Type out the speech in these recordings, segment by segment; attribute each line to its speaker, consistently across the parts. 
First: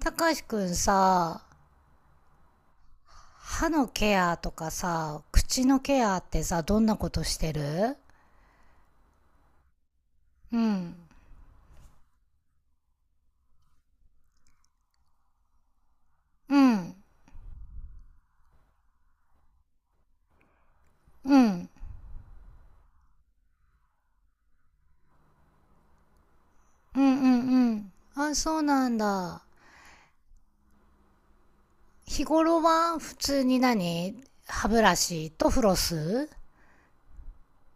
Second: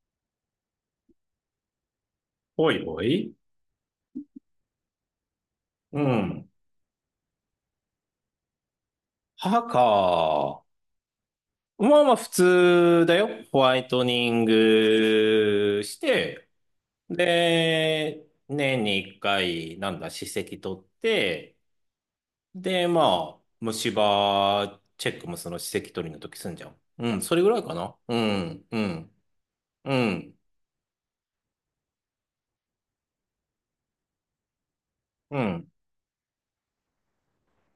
Speaker 1: たかしくんさ、
Speaker 2: おいおい。
Speaker 1: 歯のケアとかさ、口の
Speaker 2: う
Speaker 1: ケアって
Speaker 2: ん。
Speaker 1: さ、どんなことしてる？
Speaker 2: 歯
Speaker 1: う
Speaker 2: か。
Speaker 1: ん。
Speaker 2: まあまあ普通だよ。ホワイトニングして、
Speaker 1: うん。
Speaker 2: で、年に一回、なんだ、歯石取っ
Speaker 1: う
Speaker 2: て、
Speaker 1: ん。
Speaker 2: で、まあ、虫歯チェックもその歯石取りの時すんじゃん。
Speaker 1: うん
Speaker 2: うん、
Speaker 1: うん
Speaker 2: それぐらい
Speaker 1: う
Speaker 2: か
Speaker 1: ん。
Speaker 2: な。
Speaker 1: あ、そう
Speaker 2: う
Speaker 1: なん
Speaker 2: ん、
Speaker 1: だ。
Speaker 2: うん、
Speaker 1: 日頃は普通に何、歯ブラシ
Speaker 2: う
Speaker 1: とフ
Speaker 2: ん。
Speaker 1: ロス？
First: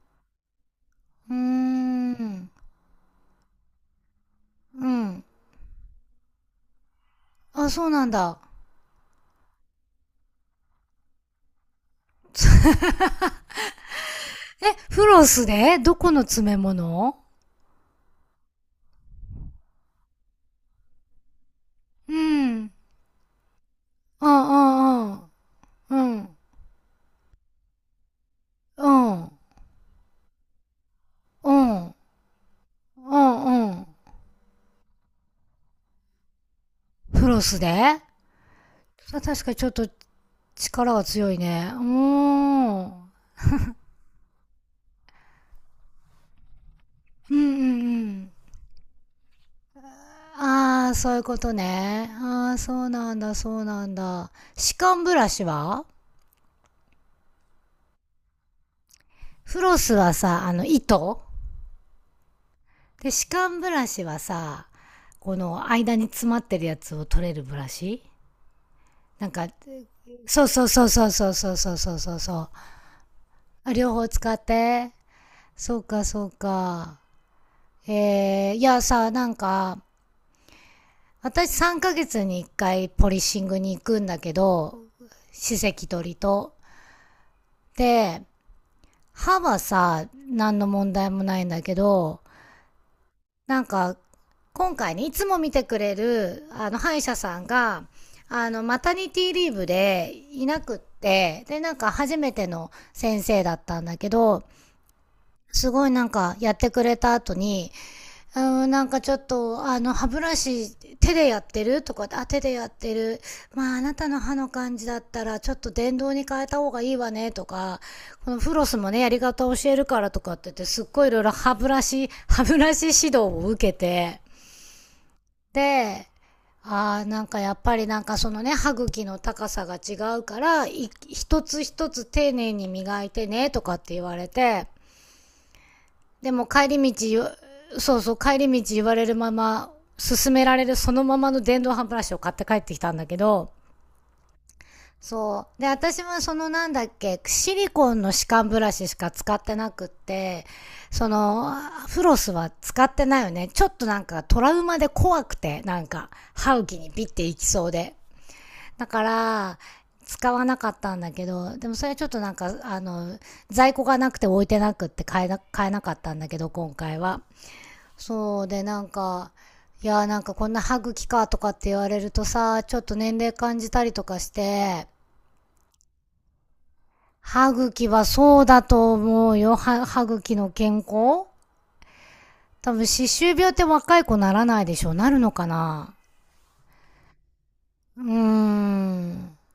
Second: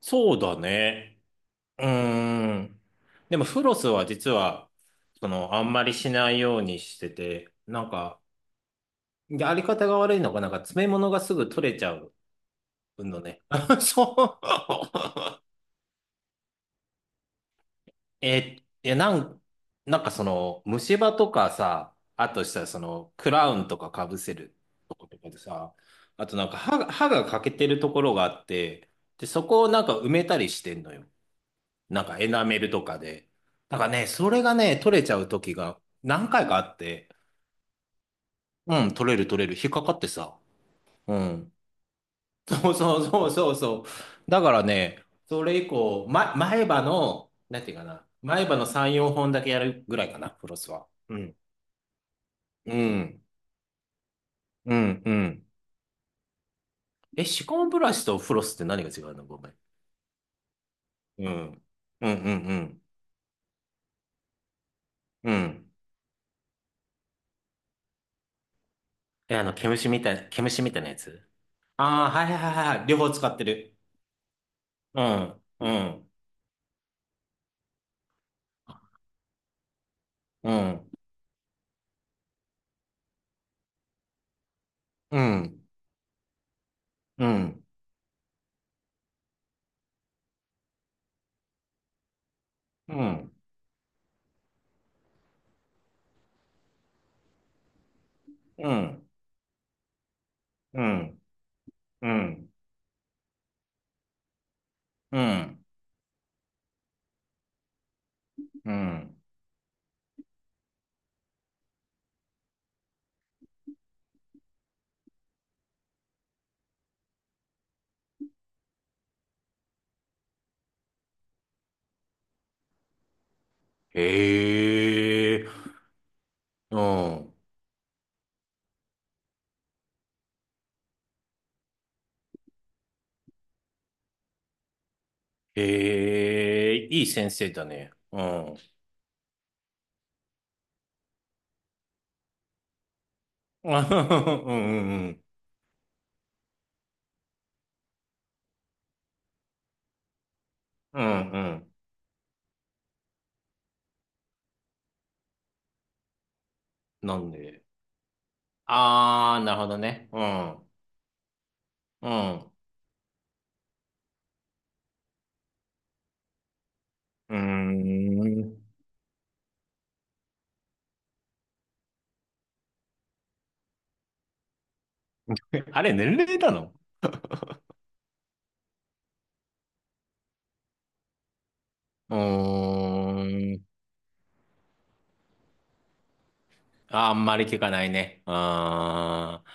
Speaker 2: そうだね。
Speaker 1: うー
Speaker 2: う
Speaker 1: ん。
Speaker 2: ーん。でもフロスは実は、
Speaker 1: うん。
Speaker 2: その、あんまりしないようにしてて、
Speaker 1: あ、
Speaker 2: な
Speaker 1: そ
Speaker 2: ん
Speaker 1: うなん
Speaker 2: か、
Speaker 1: だ。
Speaker 2: やり方が悪いのが、なんか詰め物がすぐ取れちゃうのね。そ
Speaker 1: え、フ
Speaker 2: う。
Speaker 1: ロスでどこの詰め物？
Speaker 2: えいやなん、なんかその、虫歯とかさ、
Speaker 1: う
Speaker 2: あとしたら
Speaker 1: ん。
Speaker 2: その、クラウンとかかぶ
Speaker 1: あ
Speaker 2: せるとこと
Speaker 1: あ
Speaker 2: かでさ、
Speaker 1: ああ。う
Speaker 2: あ
Speaker 1: ん。
Speaker 2: となんか歯が欠けてるところがあっ
Speaker 1: う
Speaker 2: て、で、
Speaker 1: ん。
Speaker 2: そこをなんか埋めたりしてんのよ。
Speaker 1: うん。
Speaker 2: なんかエナメルとか
Speaker 1: う
Speaker 2: で。
Speaker 1: ん。う
Speaker 2: だか
Speaker 1: ん。
Speaker 2: らね、それがね、取れちゃう時が何回かあって、
Speaker 1: フロスで？
Speaker 2: うん、取
Speaker 1: そ
Speaker 2: れ
Speaker 1: れは
Speaker 2: る取
Speaker 1: 確
Speaker 2: れ
Speaker 1: か
Speaker 2: る、
Speaker 1: にち
Speaker 2: 引
Speaker 1: ょっ
Speaker 2: っか
Speaker 1: と
Speaker 2: かってさ。
Speaker 1: 力は
Speaker 2: う
Speaker 1: 強い
Speaker 2: ん。
Speaker 1: ね。うー
Speaker 2: そう
Speaker 1: ん。
Speaker 2: そ
Speaker 1: うん
Speaker 2: うそうそうそう。だからね、それ以降、ま、前歯の、
Speaker 1: うんう
Speaker 2: なんていうかな。
Speaker 1: ん。
Speaker 2: 前歯の3、4本だけやるぐらいかな、フロスは。
Speaker 1: ああ、そう
Speaker 2: う
Speaker 1: いう
Speaker 2: ん。
Speaker 1: ことね。ああ、そ
Speaker 2: う
Speaker 1: うなん
Speaker 2: ん。
Speaker 1: だ、そうなんだ。歯
Speaker 2: うん。
Speaker 1: 間
Speaker 2: う
Speaker 1: ブラシ
Speaker 2: ん。
Speaker 1: は？
Speaker 2: え、歯間ブラシとフロスって何が違うの、ごめん。
Speaker 1: フロスはさ、糸
Speaker 2: うん。うんうんうん。
Speaker 1: で、歯間ブラシはさ、
Speaker 2: う
Speaker 1: こ
Speaker 2: ん。
Speaker 1: の間に詰まってるやつを取れるブラシ、なん
Speaker 2: え、あ
Speaker 1: か、
Speaker 2: の、毛虫みたい、
Speaker 1: そ
Speaker 2: 毛
Speaker 1: う
Speaker 2: 虫
Speaker 1: そう
Speaker 2: みたい
Speaker 1: そう
Speaker 2: なや
Speaker 1: そう
Speaker 2: つ。
Speaker 1: そうそうそうそう
Speaker 2: ああ
Speaker 1: そう
Speaker 2: ー、はいは
Speaker 1: そう。
Speaker 2: いはいはい。両方使って
Speaker 1: あ。
Speaker 2: る。
Speaker 1: 両方使って。
Speaker 2: うん。う
Speaker 1: そうか、
Speaker 2: ん。
Speaker 1: そうか。えー、いやさ、なんか、
Speaker 2: うん。
Speaker 1: 私3ヶ月に1回ポリッシングに行くんだけど、
Speaker 2: う
Speaker 1: 歯
Speaker 2: ん。
Speaker 1: 石取りと。
Speaker 2: うん。
Speaker 1: で、歯はさ、何の問題もないんだけど、
Speaker 2: うん。
Speaker 1: なんか、今回ね、いつも見てくれる、歯医者さんが、
Speaker 2: う
Speaker 1: マタ
Speaker 2: ん。
Speaker 1: ニティリーブでいなくっ
Speaker 2: うん。
Speaker 1: て、で、
Speaker 2: う
Speaker 1: 初めて
Speaker 2: ん。
Speaker 1: の先生だったんだけど、
Speaker 2: うん。
Speaker 1: すごいやってくれた後に、うん、
Speaker 2: う
Speaker 1: なんかちょ
Speaker 2: ん。
Speaker 1: っと、あの、歯ブラシ、手でやってるとかあ、手でやってる。まあ、あなたの歯の感じだったら、ちょっと電動に変えた方がいいわね、とか、このフロスもね、やり方教えるからとかって言って、すっごいいろいろ歯ブラシ、指導を受け
Speaker 2: へ
Speaker 1: て、
Speaker 2: え。
Speaker 1: で、
Speaker 2: う
Speaker 1: ああ、なん
Speaker 2: ん。
Speaker 1: かやっぱりなんかそのね、歯茎の高さが違うから、一つ一つ丁寧に磨いてね、とかって言われて、でも帰
Speaker 2: へえ、
Speaker 1: り
Speaker 2: いい
Speaker 1: 道、
Speaker 2: 先生だね。
Speaker 1: そうそう、
Speaker 2: う
Speaker 1: 帰
Speaker 2: ん。
Speaker 1: り道言われるまま、勧められるそのままの電動歯ブラシを買って帰ってきたんだけど、
Speaker 2: うんうんうん。
Speaker 1: そう。で、私はその、なんだっけ、シリコンの歯間ブラシしか使ってなくって、
Speaker 2: う
Speaker 1: そ
Speaker 2: んう
Speaker 1: の、
Speaker 2: ん。
Speaker 1: フロスは使ってないよね。ちょっとなんかトラウマで怖くて、なんか、歯茎にピッ
Speaker 2: な
Speaker 1: て
Speaker 2: ん
Speaker 1: いき
Speaker 2: で？
Speaker 1: そうで。だか
Speaker 2: あー、な
Speaker 1: ら、
Speaker 2: るほどね。う
Speaker 1: 使わなか
Speaker 2: ん。
Speaker 1: ったんだけど、でもそれはちょっ
Speaker 2: う
Speaker 1: となん
Speaker 2: ん。
Speaker 1: か、在庫がなくて置いてなくって買えなかったんだけど、今回は。
Speaker 2: うー
Speaker 1: そう
Speaker 2: ん。
Speaker 1: でなんか、いやーなんかこんな歯茎かとかって言われるとさ、ちょっと年齢感じたりとかして、
Speaker 2: あれ、年齢なの？
Speaker 1: 歯茎はそうだと思うよ。歯茎の健康、多
Speaker 2: う
Speaker 1: 分、歯周病っ
Speaker 2: ーん。
Speaker 1: て若い子ならないでしょ、なるのかな？
Speaker 2: あんまり聞かない
Speaker 1: うー
Speaker 2: ね。
Speaker 1: ん。
Speaker 2: あー、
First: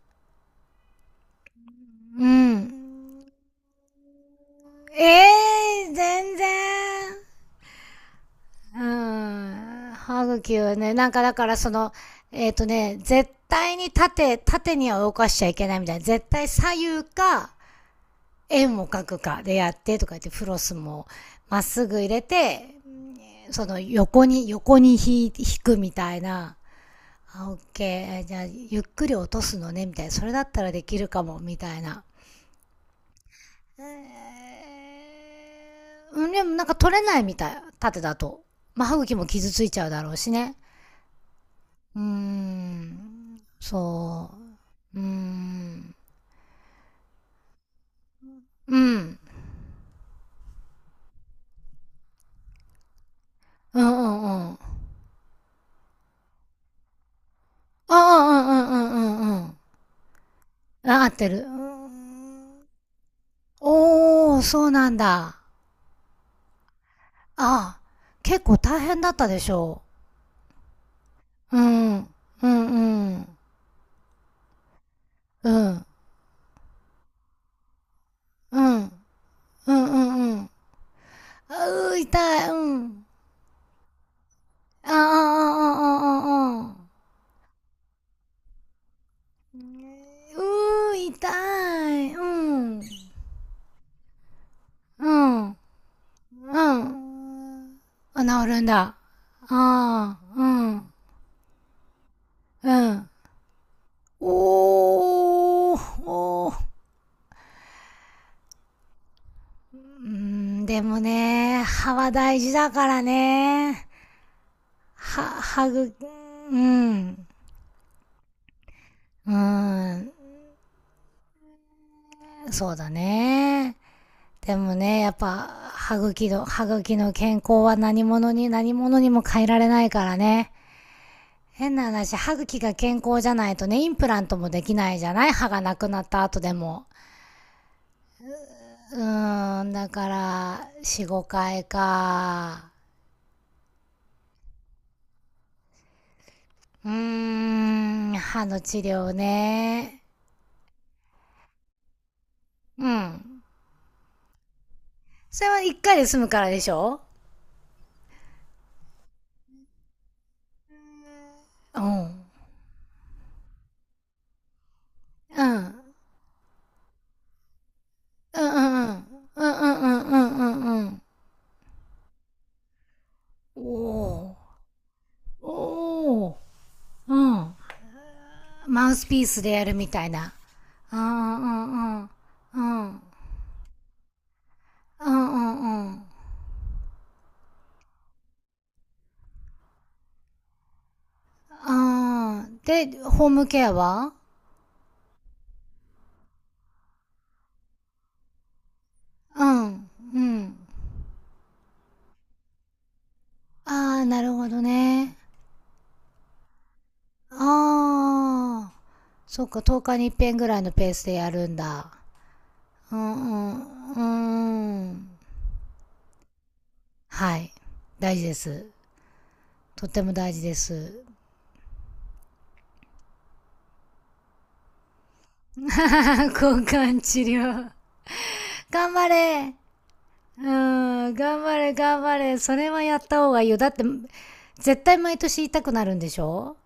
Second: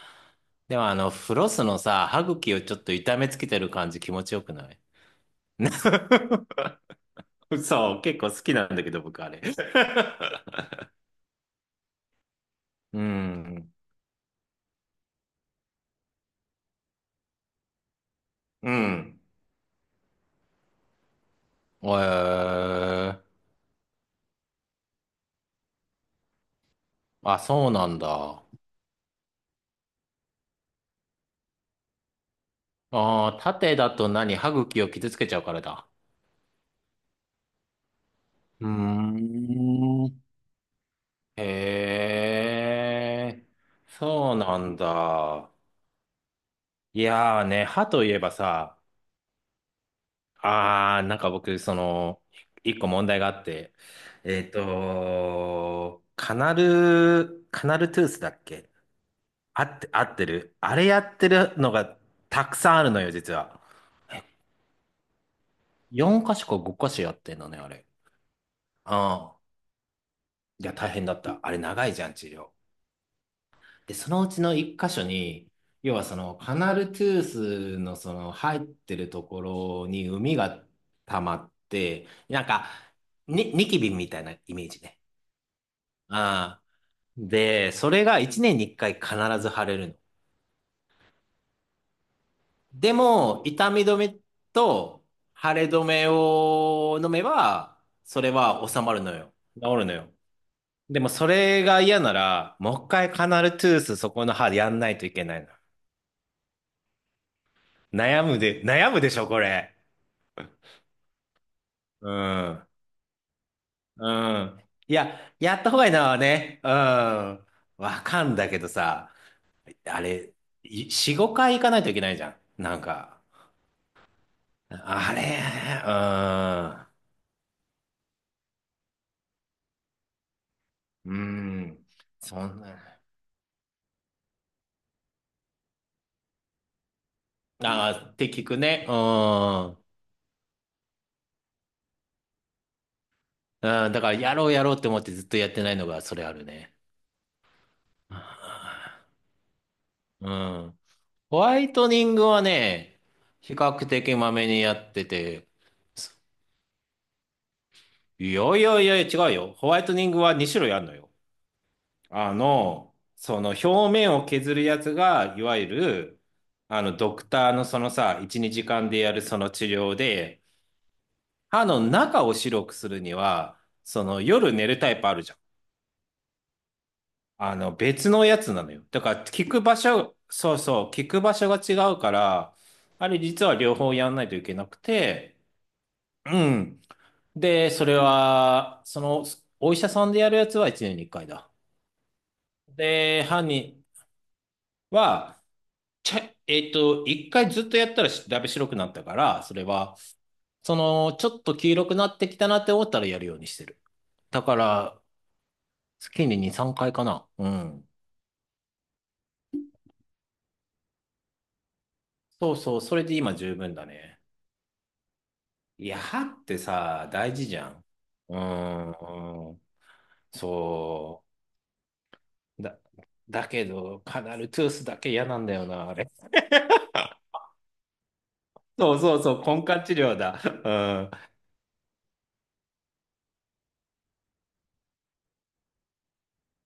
Speaker 2: でもあの、フロスのさ、歯
Speaker 1: う
Speaker 2: 茎を
Speaker 1: ん。
Speaker 2: ちょっと痛めつけてる感じ気持ちよくない？
Speaker 1: ええー、全然。
Speaker 2: そう、結構好きなん
Speaker 1: う
Speaker 2: だけど、僕あれ。
Speaker 1: ん。歯茎はね、なんかだからその、
Speaker 2: う
Speaker 1: 絶
Speaker 2: ん。
Speaker 1: 対に縦には動かしちゃいけないみたいな。絶対左右か、
Speaker 2: う
Speaker 1: 円を描く
Speaker 2: ん。
Speaker 1: かでやってとか言って、フロスもまっすぐ入れ
Speaker 2: え
Speaker 1: て、横に引くみたいな。
Speaker 2: ー、あ、
Speaker 1: あ、オッ
Speaker 2: そうなんだ。
Speaker 1: ケー。じゃあ、
Speaker 2: あ
Speaker 1: ゆっくり落とすのね、みたいな。それだったらできるかも、みたいな。
Speaker 2: あ、縦だと何、歯茎を傷つけちゃうからだ。
Speaker 1: うん、でもなんか取れないみたい。縦だと。
Speaker 2: うー
Speaker 1: まあ、歯茎も傷ついちゃうだろう
Speaker 2: ん。
Speaker 1: しね。
Speaker 2: へ
Speaker 1: うーん。
Speaker 2: え、
Speaker 1: そ
Speaker 2: そうなん
Speaker 1: う。うー
Speaker 2: だ。
Speaker 1: ん。
Speaker 2: いやーね、歯といえば
Speaker 1: う
Speaker 2: さ、
Speaker 1: ん。
Speaker 2: あー、なんか僕、その、一個問題があって、
Speaker 1: うんうんう
Speaker 2: えっ
Speaker 1: ん。あ
Speaker 2: と、カナル
Speaker 1: あ、う
Speaker 2: トゥースだっ
Speaker 1: んうん
Speaker 2: け、
Speaker 1: うんうんうん。
Speaker 2: あって、合ってる、あれや
Speaker 1: あ、合っ
Speaker 2: っ
Speaker 1: て
Speaker 2: て
Speaker 1: る。うー
Speaker 2: るのがた
Speaker 1: ん。
Speaker 2: くさんあるのよ、実は。
Speaker 1: おー、そうなんだ。
Speaker 2: 4箇所か5箇所やってんのね、あ
Speaker 1: ああ、
Speaker 2: れ。
Speaker 1: 結構大変だった
Speaker 2: ああ。
Speaker 1: でしょ
Speaker 2: いや、大変だった。あ
Speaker 1: う。
Speaker 2: れ、
Speaker 1: う
Speaker 2: 長い
Speaker 1: ん、う
Speaker 2: じ
Speaker 1: ん、
Speaker 2: ゃん、治療。
Speaker 1: うん、
Speaker 2: で、そのうちの1箇所
Speaker 1: う
Speaker 2: に、
Speaker 1: ん、
Speaker 2: 要はその、カナルトゥースのその、入
Speaker 1: う
Speaker 2: っ
Speaker 1: ん、うん、
Speaker 2: てるとこ
Speaker 1: う
Speaker 2: ろに
Speaker 1: ん、う
Speaker 2: 海
Speaker 1: ん。
Speaker 2: が溜まっ
Speaker 1: あうー、
Speaker 2: て、な
Speaker 1: 痛
Speaker 2: ん
Speaker 1: い、
Speaker 2: か、
Speaker 1: うん。
Speaker 2: ニキビみたいなイメージ
Speaker 1: ああ、ああ、
Speaker 2: ね。
Speaker 1: あ
Speaker 2: ああ。
Speaker 1: あ、ああ。
Speaker 2: で、それが1年に1回必ず腫れるの。
Speaker 1: うー、痛い、うん、
Speaker 2: でも、痛み止め
Speaker 1: う
Speaker 2: と
Speaker 1: ん、
Speaker 2: 腫
Speaker 1: う
Speaker 2: れ止めを飲め
Speaker 1: ん。
Speaker 2: ば、それ
Speaker 1: あ、治るん
Speaker 2: は
Speaker 1: だ。
Speaker 2: 治まるのよ。
Speaker 1: あ
Speaker 2: 治るのよ。
Speaker 1: あ、うん、
Speaker 2: でもそれが嫌なら、
Speaker 1: う
Speaker 2: もう一
Speaker 1: ん。
Speaker 2: 回カナルトゥース、そこの歯でやんないといけないの。
Speaker 1: おー、おー。
Speaker 2: 悩むでしょ、これ。
Speaker 1: うーん、でもね、歯
Speaker 2: う
Speaker 1: は大事
Speaker 2: ん。
Speaker 1: だからね。
Speaker 2: うん。いや、
Speaker 1: は、
Speaker 2: やっ
Speaker 1: は
Speaker 2: た方がいい
Speaker 1: ぐ、
Speaker 2: のは
Speaker 1: う
Speaker 2: ね。う
Speaker 1: ん。
Speaker 2: ん。わかんだけどさ、
Speaker 1: う
Speaker 2: あ
Speaker 1: ん。
Speaker 2: れ、い4、5回行かないといけないじゃん、
Speaker 1: そう
Speaker 2: なん
Speaker 1: だ
Speaker 2: か。
Speaker 1: ね。でもね、や
Speaker 2: あ
Speaker 1: っ
Speaker 2: れ。
Speaker 1: ぱ、歯茎の健康は何者にも変えられないからね。
Speaker 2: うん。う
Speaker 1: 変な
Speaker 2: ん。
Speaker 1: 話、歯
Speaker 2: そ
Speaker 1: 茎
Speaker 2: ん
Speaker 1: が
Speaker 2: な。
Speaker 1: 健康じゃないとね、インプラントもできないじゃない、歯がなくなった後でも。
Speaker 2: ああ、って聞くね。う
Speaker 1: うーん、
Speaker 2: ん。
Speaker 1: だから、4、5回か。
Speaker 2: うん、だから、やろうやろうって思ってずっとやってないのが、それあるね。
Speaker 1: うーん、歯の治療ね。
Speaker 2: うん。ホワイトニングは
Speaker 1: う
Speaker 2: ね、
Speaker 1: ん。
Speaker 2: 比較的まめにやって
Speaker 1: そ
Speaker 2: て、
Speaker 1: れは1回で済
Speaker 2: す
Speaker 1: むからでしょ？
Speaker 2: いやいやいや違うよ。ホワイトニングは2種類あるのよ。
Speaker 1: うん。
Speaker 2: あの、その表面を削るやつが、い
Speaker 1: う
Speaker 2: わゆ
Speaker 1: ん。
Speaker 2: る、あの、ドクターのそのさ、
Speaker 1: う
Speaker 2: 1、
Speaker 1: んうん
Speaker 2: 2時
Speaker 1: う
Speaker 2: 間
Speaker 1: ん
Speaker 2: でやるそ
Speaker 1: う
Speaker 2: の
Speaker 1: んう
Speaker 2: 治
Speaker 1: ん
Speaker 2: 療
Speaker 1: うん
Speaker 2: で、
Speaker 1: うんうん。
Speaker 2: 歯の中を白くするには、
Speaker 1: お
Speaker 2: その
Speaker 1: お
Speaker 2: 夜寝るタイプあるじゃん。
Speaker 1: おお。うん。
Speaker 2: あの、別のやつなのよ。
Speaker 1: マウ
Speaker 2: だ
Speaker 1: ス
Speaker 2: か
Speaker 1: ピ
Speaker 2: ら、
Speaker 1: ー
Speaker 2: 効
Speaker 1: スで
Speaker 2: く
Speaker 1: やる
Speaker 2: 場
Speaker 1: みたい
Speaker 2: 所、
Speaker 1: な。
Speaker 2: そうそう、
Speaker 1: うん
Speaker 2: 効く場
Speaker 1: う
Speaker 2: 所が違
Speaker 1: んう
Speaker 2: う
Speaker 1: ん
Speaker 2: から、
Speaker 1: うんうん
Speaker 2: あれ実は両方やんないといけなく
Speaker 1: う
Speaker 2: て。
Speaker 1: んう
Speaker 2: うん。で、それは、その、お医者さんでやるやつは1年に1回だ。
Speaker 1: んうん。で
Speaker 2: で、
Speaker 1: ホーム
Speaker 2: 犯
Speaker 1: ケア
Speaker 2: 人
Speaker 1: は？
Speaker 2: は、ちゃ、えっと、1回ずっとやったらだいぶ白くなったから、
Speaker 1: う
Speaker 2: それ
Speaker 1: ん
Speaker 2: は、
Speaker 1: うん。
Speaker 2: その、ちょっと黄色くなってきたなって思ったらやるようにしてる。
Speaker 1: ああ、なる
Speaker 2: だ
Speaker 1: ほ
Speaker 2: か
Speaker 1: ど
Speaker 2: ら、
Speaker 1: ね。
Speaker 2: 月に2、3回かいかな。うん。
Speaker 1: ああ、そっか、10日に一遍ぐらいのペースでやるんだ。
Speaker 2: そうそう、
Speaker 1: う
Speaker 2: それで今
Speaker 1: ん
Speaker 2: 十分だ
Speaker 1: う
Speaker 2: ね。
Speaker 1: んうん。
Speaker 2: いや、歯ってさ、大
Speaker 1: は
Speaker 2: 事
Speaker 1: い、
Speaker 2: じゃん。
Speaker 1: 大事で
Speaker 2: う
Speaker 1: す。
Speaker 2: ーん、
Speaker 1: とっても大事です。
Speaker 2: そう。だ、だけど、カナルトゥースだけ嫌なんだよな、あれ。
Speaker 1: 交換治療。頑
Speaker 2: そう
Speaker 1: 張
Speaker 2: そうそ
Speaker 1: れ。
Speaker 2: う、根管治療だ。
Speaker 1: うん、頑張れ、頑張れ。それはやった方がいいよ。だって、絶対毎年痛くなるんでしょ？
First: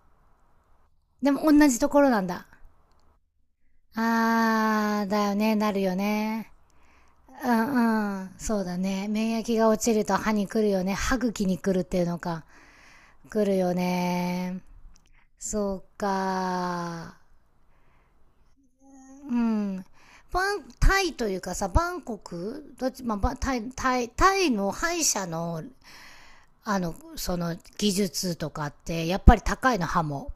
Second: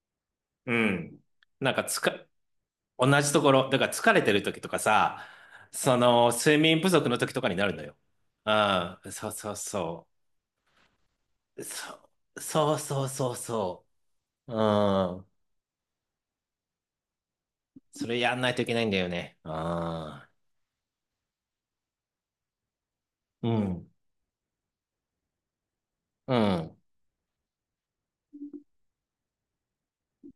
Speaker 2: うん。うん。
Speaker 1: でも同
Speaker 2: なん
Speaker 1: じ
Speaker 2: か
Speaker 1: とこ
Speaker 2: つ
Speaker 1: ろ
Speaker 2: か、
Speaker 1: なんだ。
Speaker 2: 同じところ、だから疲れてる時とか
Speaker 1: あー、だ
Speaker 2: さ、
Speaker 1: よね、なるよ
Speaker 2: その、
Speaker 1: ね。
Speaker 2: 睡眠不足の時と
Speaker 1: う
Speaker 2: かになるのよ。
Speaker 1: んうん、
Speaker 2: う
Speaker 1: そうだね。
Speaker 2: ん。そう
Speaker 1: 免
Speaker 2: そう
Speaker 1: 疫が落ちる
Speaker 2: そ
Speaker 1: と歯に来るよね。歯茎に
Speaker 2: う。
Speaker 1: 来るっていうのか。
Speaker 2: そうそうそう
Speaker 1: 来るよ
Speaker 2: そう。う
Speaker 1: ね。
Speaker 2: ん。
Speaker 1: そうか。
Speaker 2: それやんないといけないんだよ
Speaker 1: う
Speaker 2: ね。う
Speaker 1: ん。
Speaker 2: ん。
Speaker 1: タイというかさ、バンコクどっち、まあ、ば
Speaker 2: う
Speaker 1: タイ、
Speaker 2: ん。
Speaker 1: タイ、タイの歯医者の、
Speaker 2: うん。
Speaker 1: その技術とかって、やっぱり高いの、歯も？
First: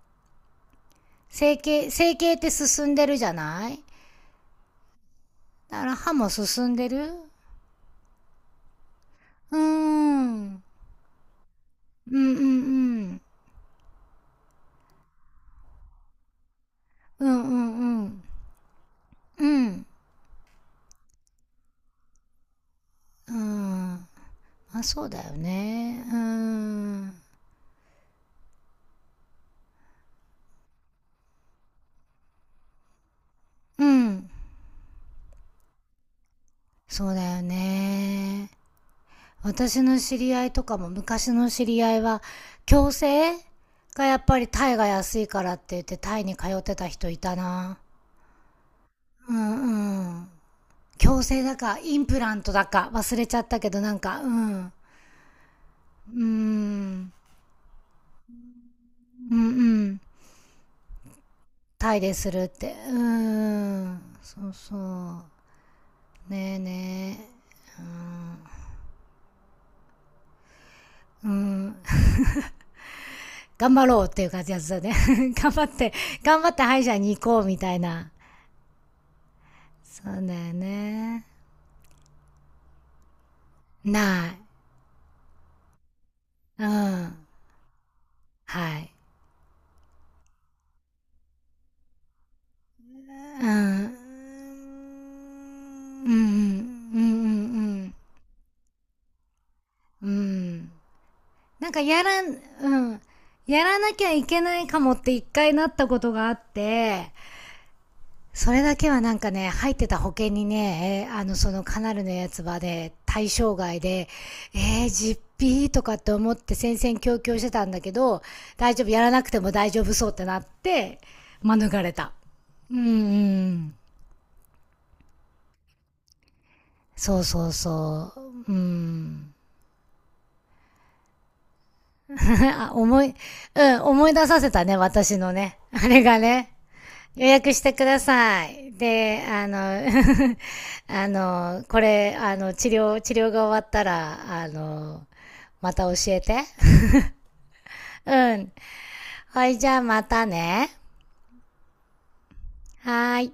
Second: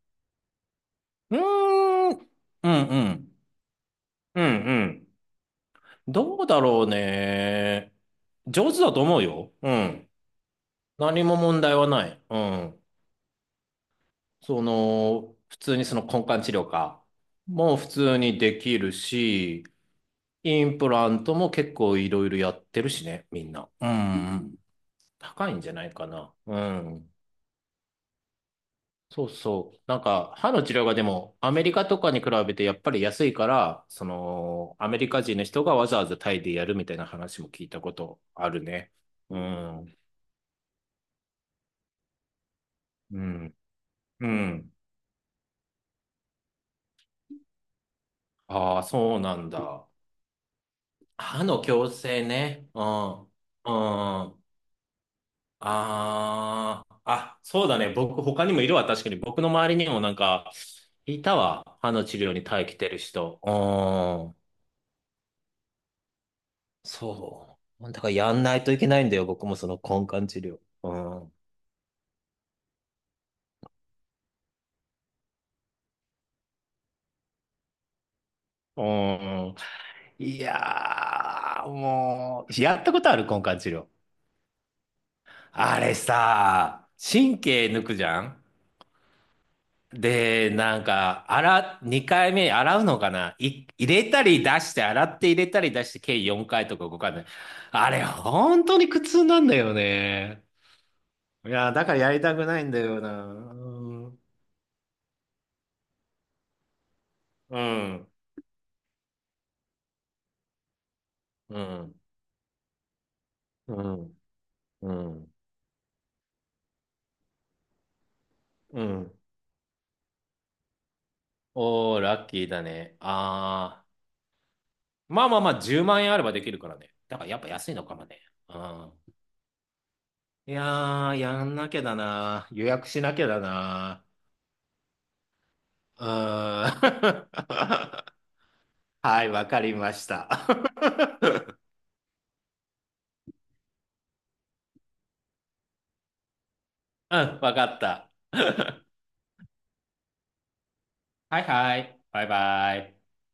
Speaker 2: うー
Speaker 1: 整
Speaker 2: ん。
Speaker 1: 形って
Speaker 2: う
Speaker 1: 進
Speaker 2: ん
Speaker 1: ん
Speaker 2: う
Speaker 1: でるじゃ
Speaker 2: ん。
Speaker 1: ない。
Speaker 2: うんうん。
Speaker 1: だから歯も
Speaker 2: どうだ
Speaker 1: 進ん
Speaker 2: ろう
Speaker 1: でる？
Speaker 2: ね。上手だと思うよ。
Speaker 1: うーん。
Speaker 2: うん。
Speaker 1: うん
Speaker 2: 何も問題はな
Speaker 1: う
Speaker 2: い。
Speaker 1: ん
Speaker 2: う
Speaker 1: う
Speaker 2: ん。
Speaker 1: ん。
Speaker 2: その、普通にその根幹治療か、
Speaker 1: うんう
Speaker 2: もう
Speaker 1: ん
Speaker 2: 普
Speaker 1: う
Speaker 2: 通
Speaker 1: ん。
Speaker 2: にできる
Speaker 1: う
Speaker 2: し、
Speaker 1: ん。
Speaker 2: インプラントも結構いろいろやってるしね、
Speaker 1: う
Speaker 2: みんな。う
Speaker 1: ん。
Speaker 2: んうん。
Speaker 1: まあそうだよ
Speaker 2: 高いんじゃない
Speaker 1: ね。
Speaker 2: か
Speaker 1: うー
Speaker 2: な。うん。
Speaker 1: ん。
Speaker 2: そうそう。なんか、歯の治療がでも、アメリカとかに比べてやっぱり安いか
Speaker 1: う
Speaker 2: ら、そ
Speaker 1: ん。
Speaker 2: の、アメリカ人の人がわざわざタイでやるみたいな
Speaker 1: そうだ
Speaker 2: 話
Speaker 1: よ
Speaker 2: も聞いたことあ
Speaker 1: ね。
Speaker 2: るね。う
Speaker 1: 私
Speaker 2: ん。
Speaker 1: の知り合いとかも昔の知り合いは、矯
Speaker 2: う
Speaker 1: 正
Speaker 2: ん。
Speaker 1: がやっ
Speaker 2: う
Speaker 1: ぱりタ
Speaker 2: ん。
Speaker 1: イが安いからって言ってタイに通ってた人いたな。
Speaker 2: ああ、そう
Speaker 1: う
Speaker 2: なんだ。
Speaker 1: んうん。矯正
Speaker 2: 歯
Speaker 1: だ
Speaker 2: の
Speaker 1: か、
Speaker 2: 矯
Speaker 1: インプ
Speaker 2: 正
Speaker 1: ラントだ
Speaker 2: ね。う
Speaker 1: か、忘
Speaker 2: ん。
Speaker 1: れちゃったけど、なんか、う
Speaker 2: うん。
Speaker 1: ん。うー
Speaker 2: ああ、
Speaker 1: ん。
Speaker 2: あ、そうだね。僕、他にもいるわ。確かに。
Speaker 1: うん
Speaker 2: 僕
Speaker 1: う
Speaker 2: の周りに
Speaker 1: ん。
Speaker 2: もなんか、いたわ。歯
Speaker 1: タイ
Speaker 2: の
Speaker 1: で
Speaker 2: 治
Speaker 1: す
Speaker 2: 療
Speaker 1: る
Speaker 2: に
Speaker 1: っ
Speaker 2: 耐え
Speaker 1: て。
Speaker 2: きて
Speaker 1: うー
Speaker 2: る人。う
Speaker 1: ん。
Speaker 2: ーん、
Speaker 1: そうそう。ねえね
Speaker 2: そう。だからやんないといけないんだよ、僕もその根管治療。うん。
Speaker 1: え。う
Speaker 2: う
Speaker 1: ん。頑張ろうっていう感じやつだね。頑張って、頑張って歯医者に行こうみたいな。
Speaker 2: ーん。
Speaker 1: そうだ
Speaker 2: い
Speaker 1: よね。
Speaker 2: やー、もう、やったことある根管治療。
Speaker 1: ない。
Speaker 2: あれ
Speaker 1: う
Speaker 2: さ、
Speaker 1: ん。
Speaker 2: 神経抜くじゃん。
Speaker 1: はい。
Speaker 2: で、なんか、2回目洗うのかな
Speaker 1: う
Speaker 2: い
Speaker 1: ん。
Speaker 2: 入れたり出して、洗って入れたり出して、
Speaker 1: うんう
Speaker 2: 計4回
Speaker 1: ん。
Speaker 2: とか
Speaker 1: うん
Speaker 2: 5回で。
Speaker 1: う
Speaker 2: あ
Speaker 1: ん
Speaker 2: れ、本当に苦痛なんだよ
Speaker 1: うん。う
Speaker 2: ね。
Speaker 1: ん。
Speaker 2: い
Speaker 1: なん
Speaker 2: や、
Speaker 1: か
Speaker 2: だから
Speaker 1: や
Speaker 2: やり
Speaker 1: らん、
Speaker 2: たくないんだ
Speaker 1: うん。
Speaker 2: よな。
Speaker 1: やらなき
Speaker 2: う
Speaker 1: ゃ
Speaker 2: ん。
Speaker 1: いけないかもって一回なったことがあって、
Speaker 2: うん。
Speaker 1: それだけはなんかね、入ってた保険にね、そ
Speaker 2: う
Speaker 1: のカナ
Speaker 2: ん。
Speaker 1: ルのやつはね、対象外で、えー、
Speaker 2: う
Speaker 1: 実
Speaker 2: ん。
Speaker 1: 費とかって思って戦々恐々してたんだけど、大
Speaker 2: う
Speaker 1: 丈夫、やら
Speaker 2: ん。
Speaker 1: なくても大丈夫そうってなって、免れ
Speaker 2: おー、
Speaker 1: た。
Speaker 2: ラッキーだ
Speaker 1: うんう
Speaker 2: ね。
Speaker 1: ん。
Speaker 2: あー。まあまあまあ、10万円あればできるからね。
Speaker 1: そ
Speaker 2: だ
Speaker 1: う
Speaker 2: からやっ
Speaker 1: そ
Speaker 2: ぱ
Speaker 1: う
Speaker 2: 安いのかも
Speaker 1: そ
Speaker 2: ね。
Speaker 1: う。
Speaker 2: う
Speaker 1: う
Speaker 2: ん。
Speaker 1: ん。
Speaker 2: いやー、やんなきゃだな。予
Speaker 1: あ、
Speaker 2: 約し
Speaker 1: 思い、
Speaker 2: なきゃだ
Speaker 1: うん、
Speaker 2: な。
Speaker 1: 思い出させたね、私のね。あれ
Speaker 2: う
Speaker 1: がね。
Speaker 2: ー
Speaker 1: 予約してくだ
Speaker 2: ん。
Speaker 1: さい。で、
Speaker 2: はい、
Speaker 1: あ
Speaker 2: わかりました。
Speaker 1: の、あ の、これ、あの、治療、治療が終わったら、あの、また教えて。
Speaker 2: うん、わかっ た。
Speaker 1: うん。はい、じゃあまたね。
Speaker 2: はいはい。バイバイ。
Speaker 1: はーい。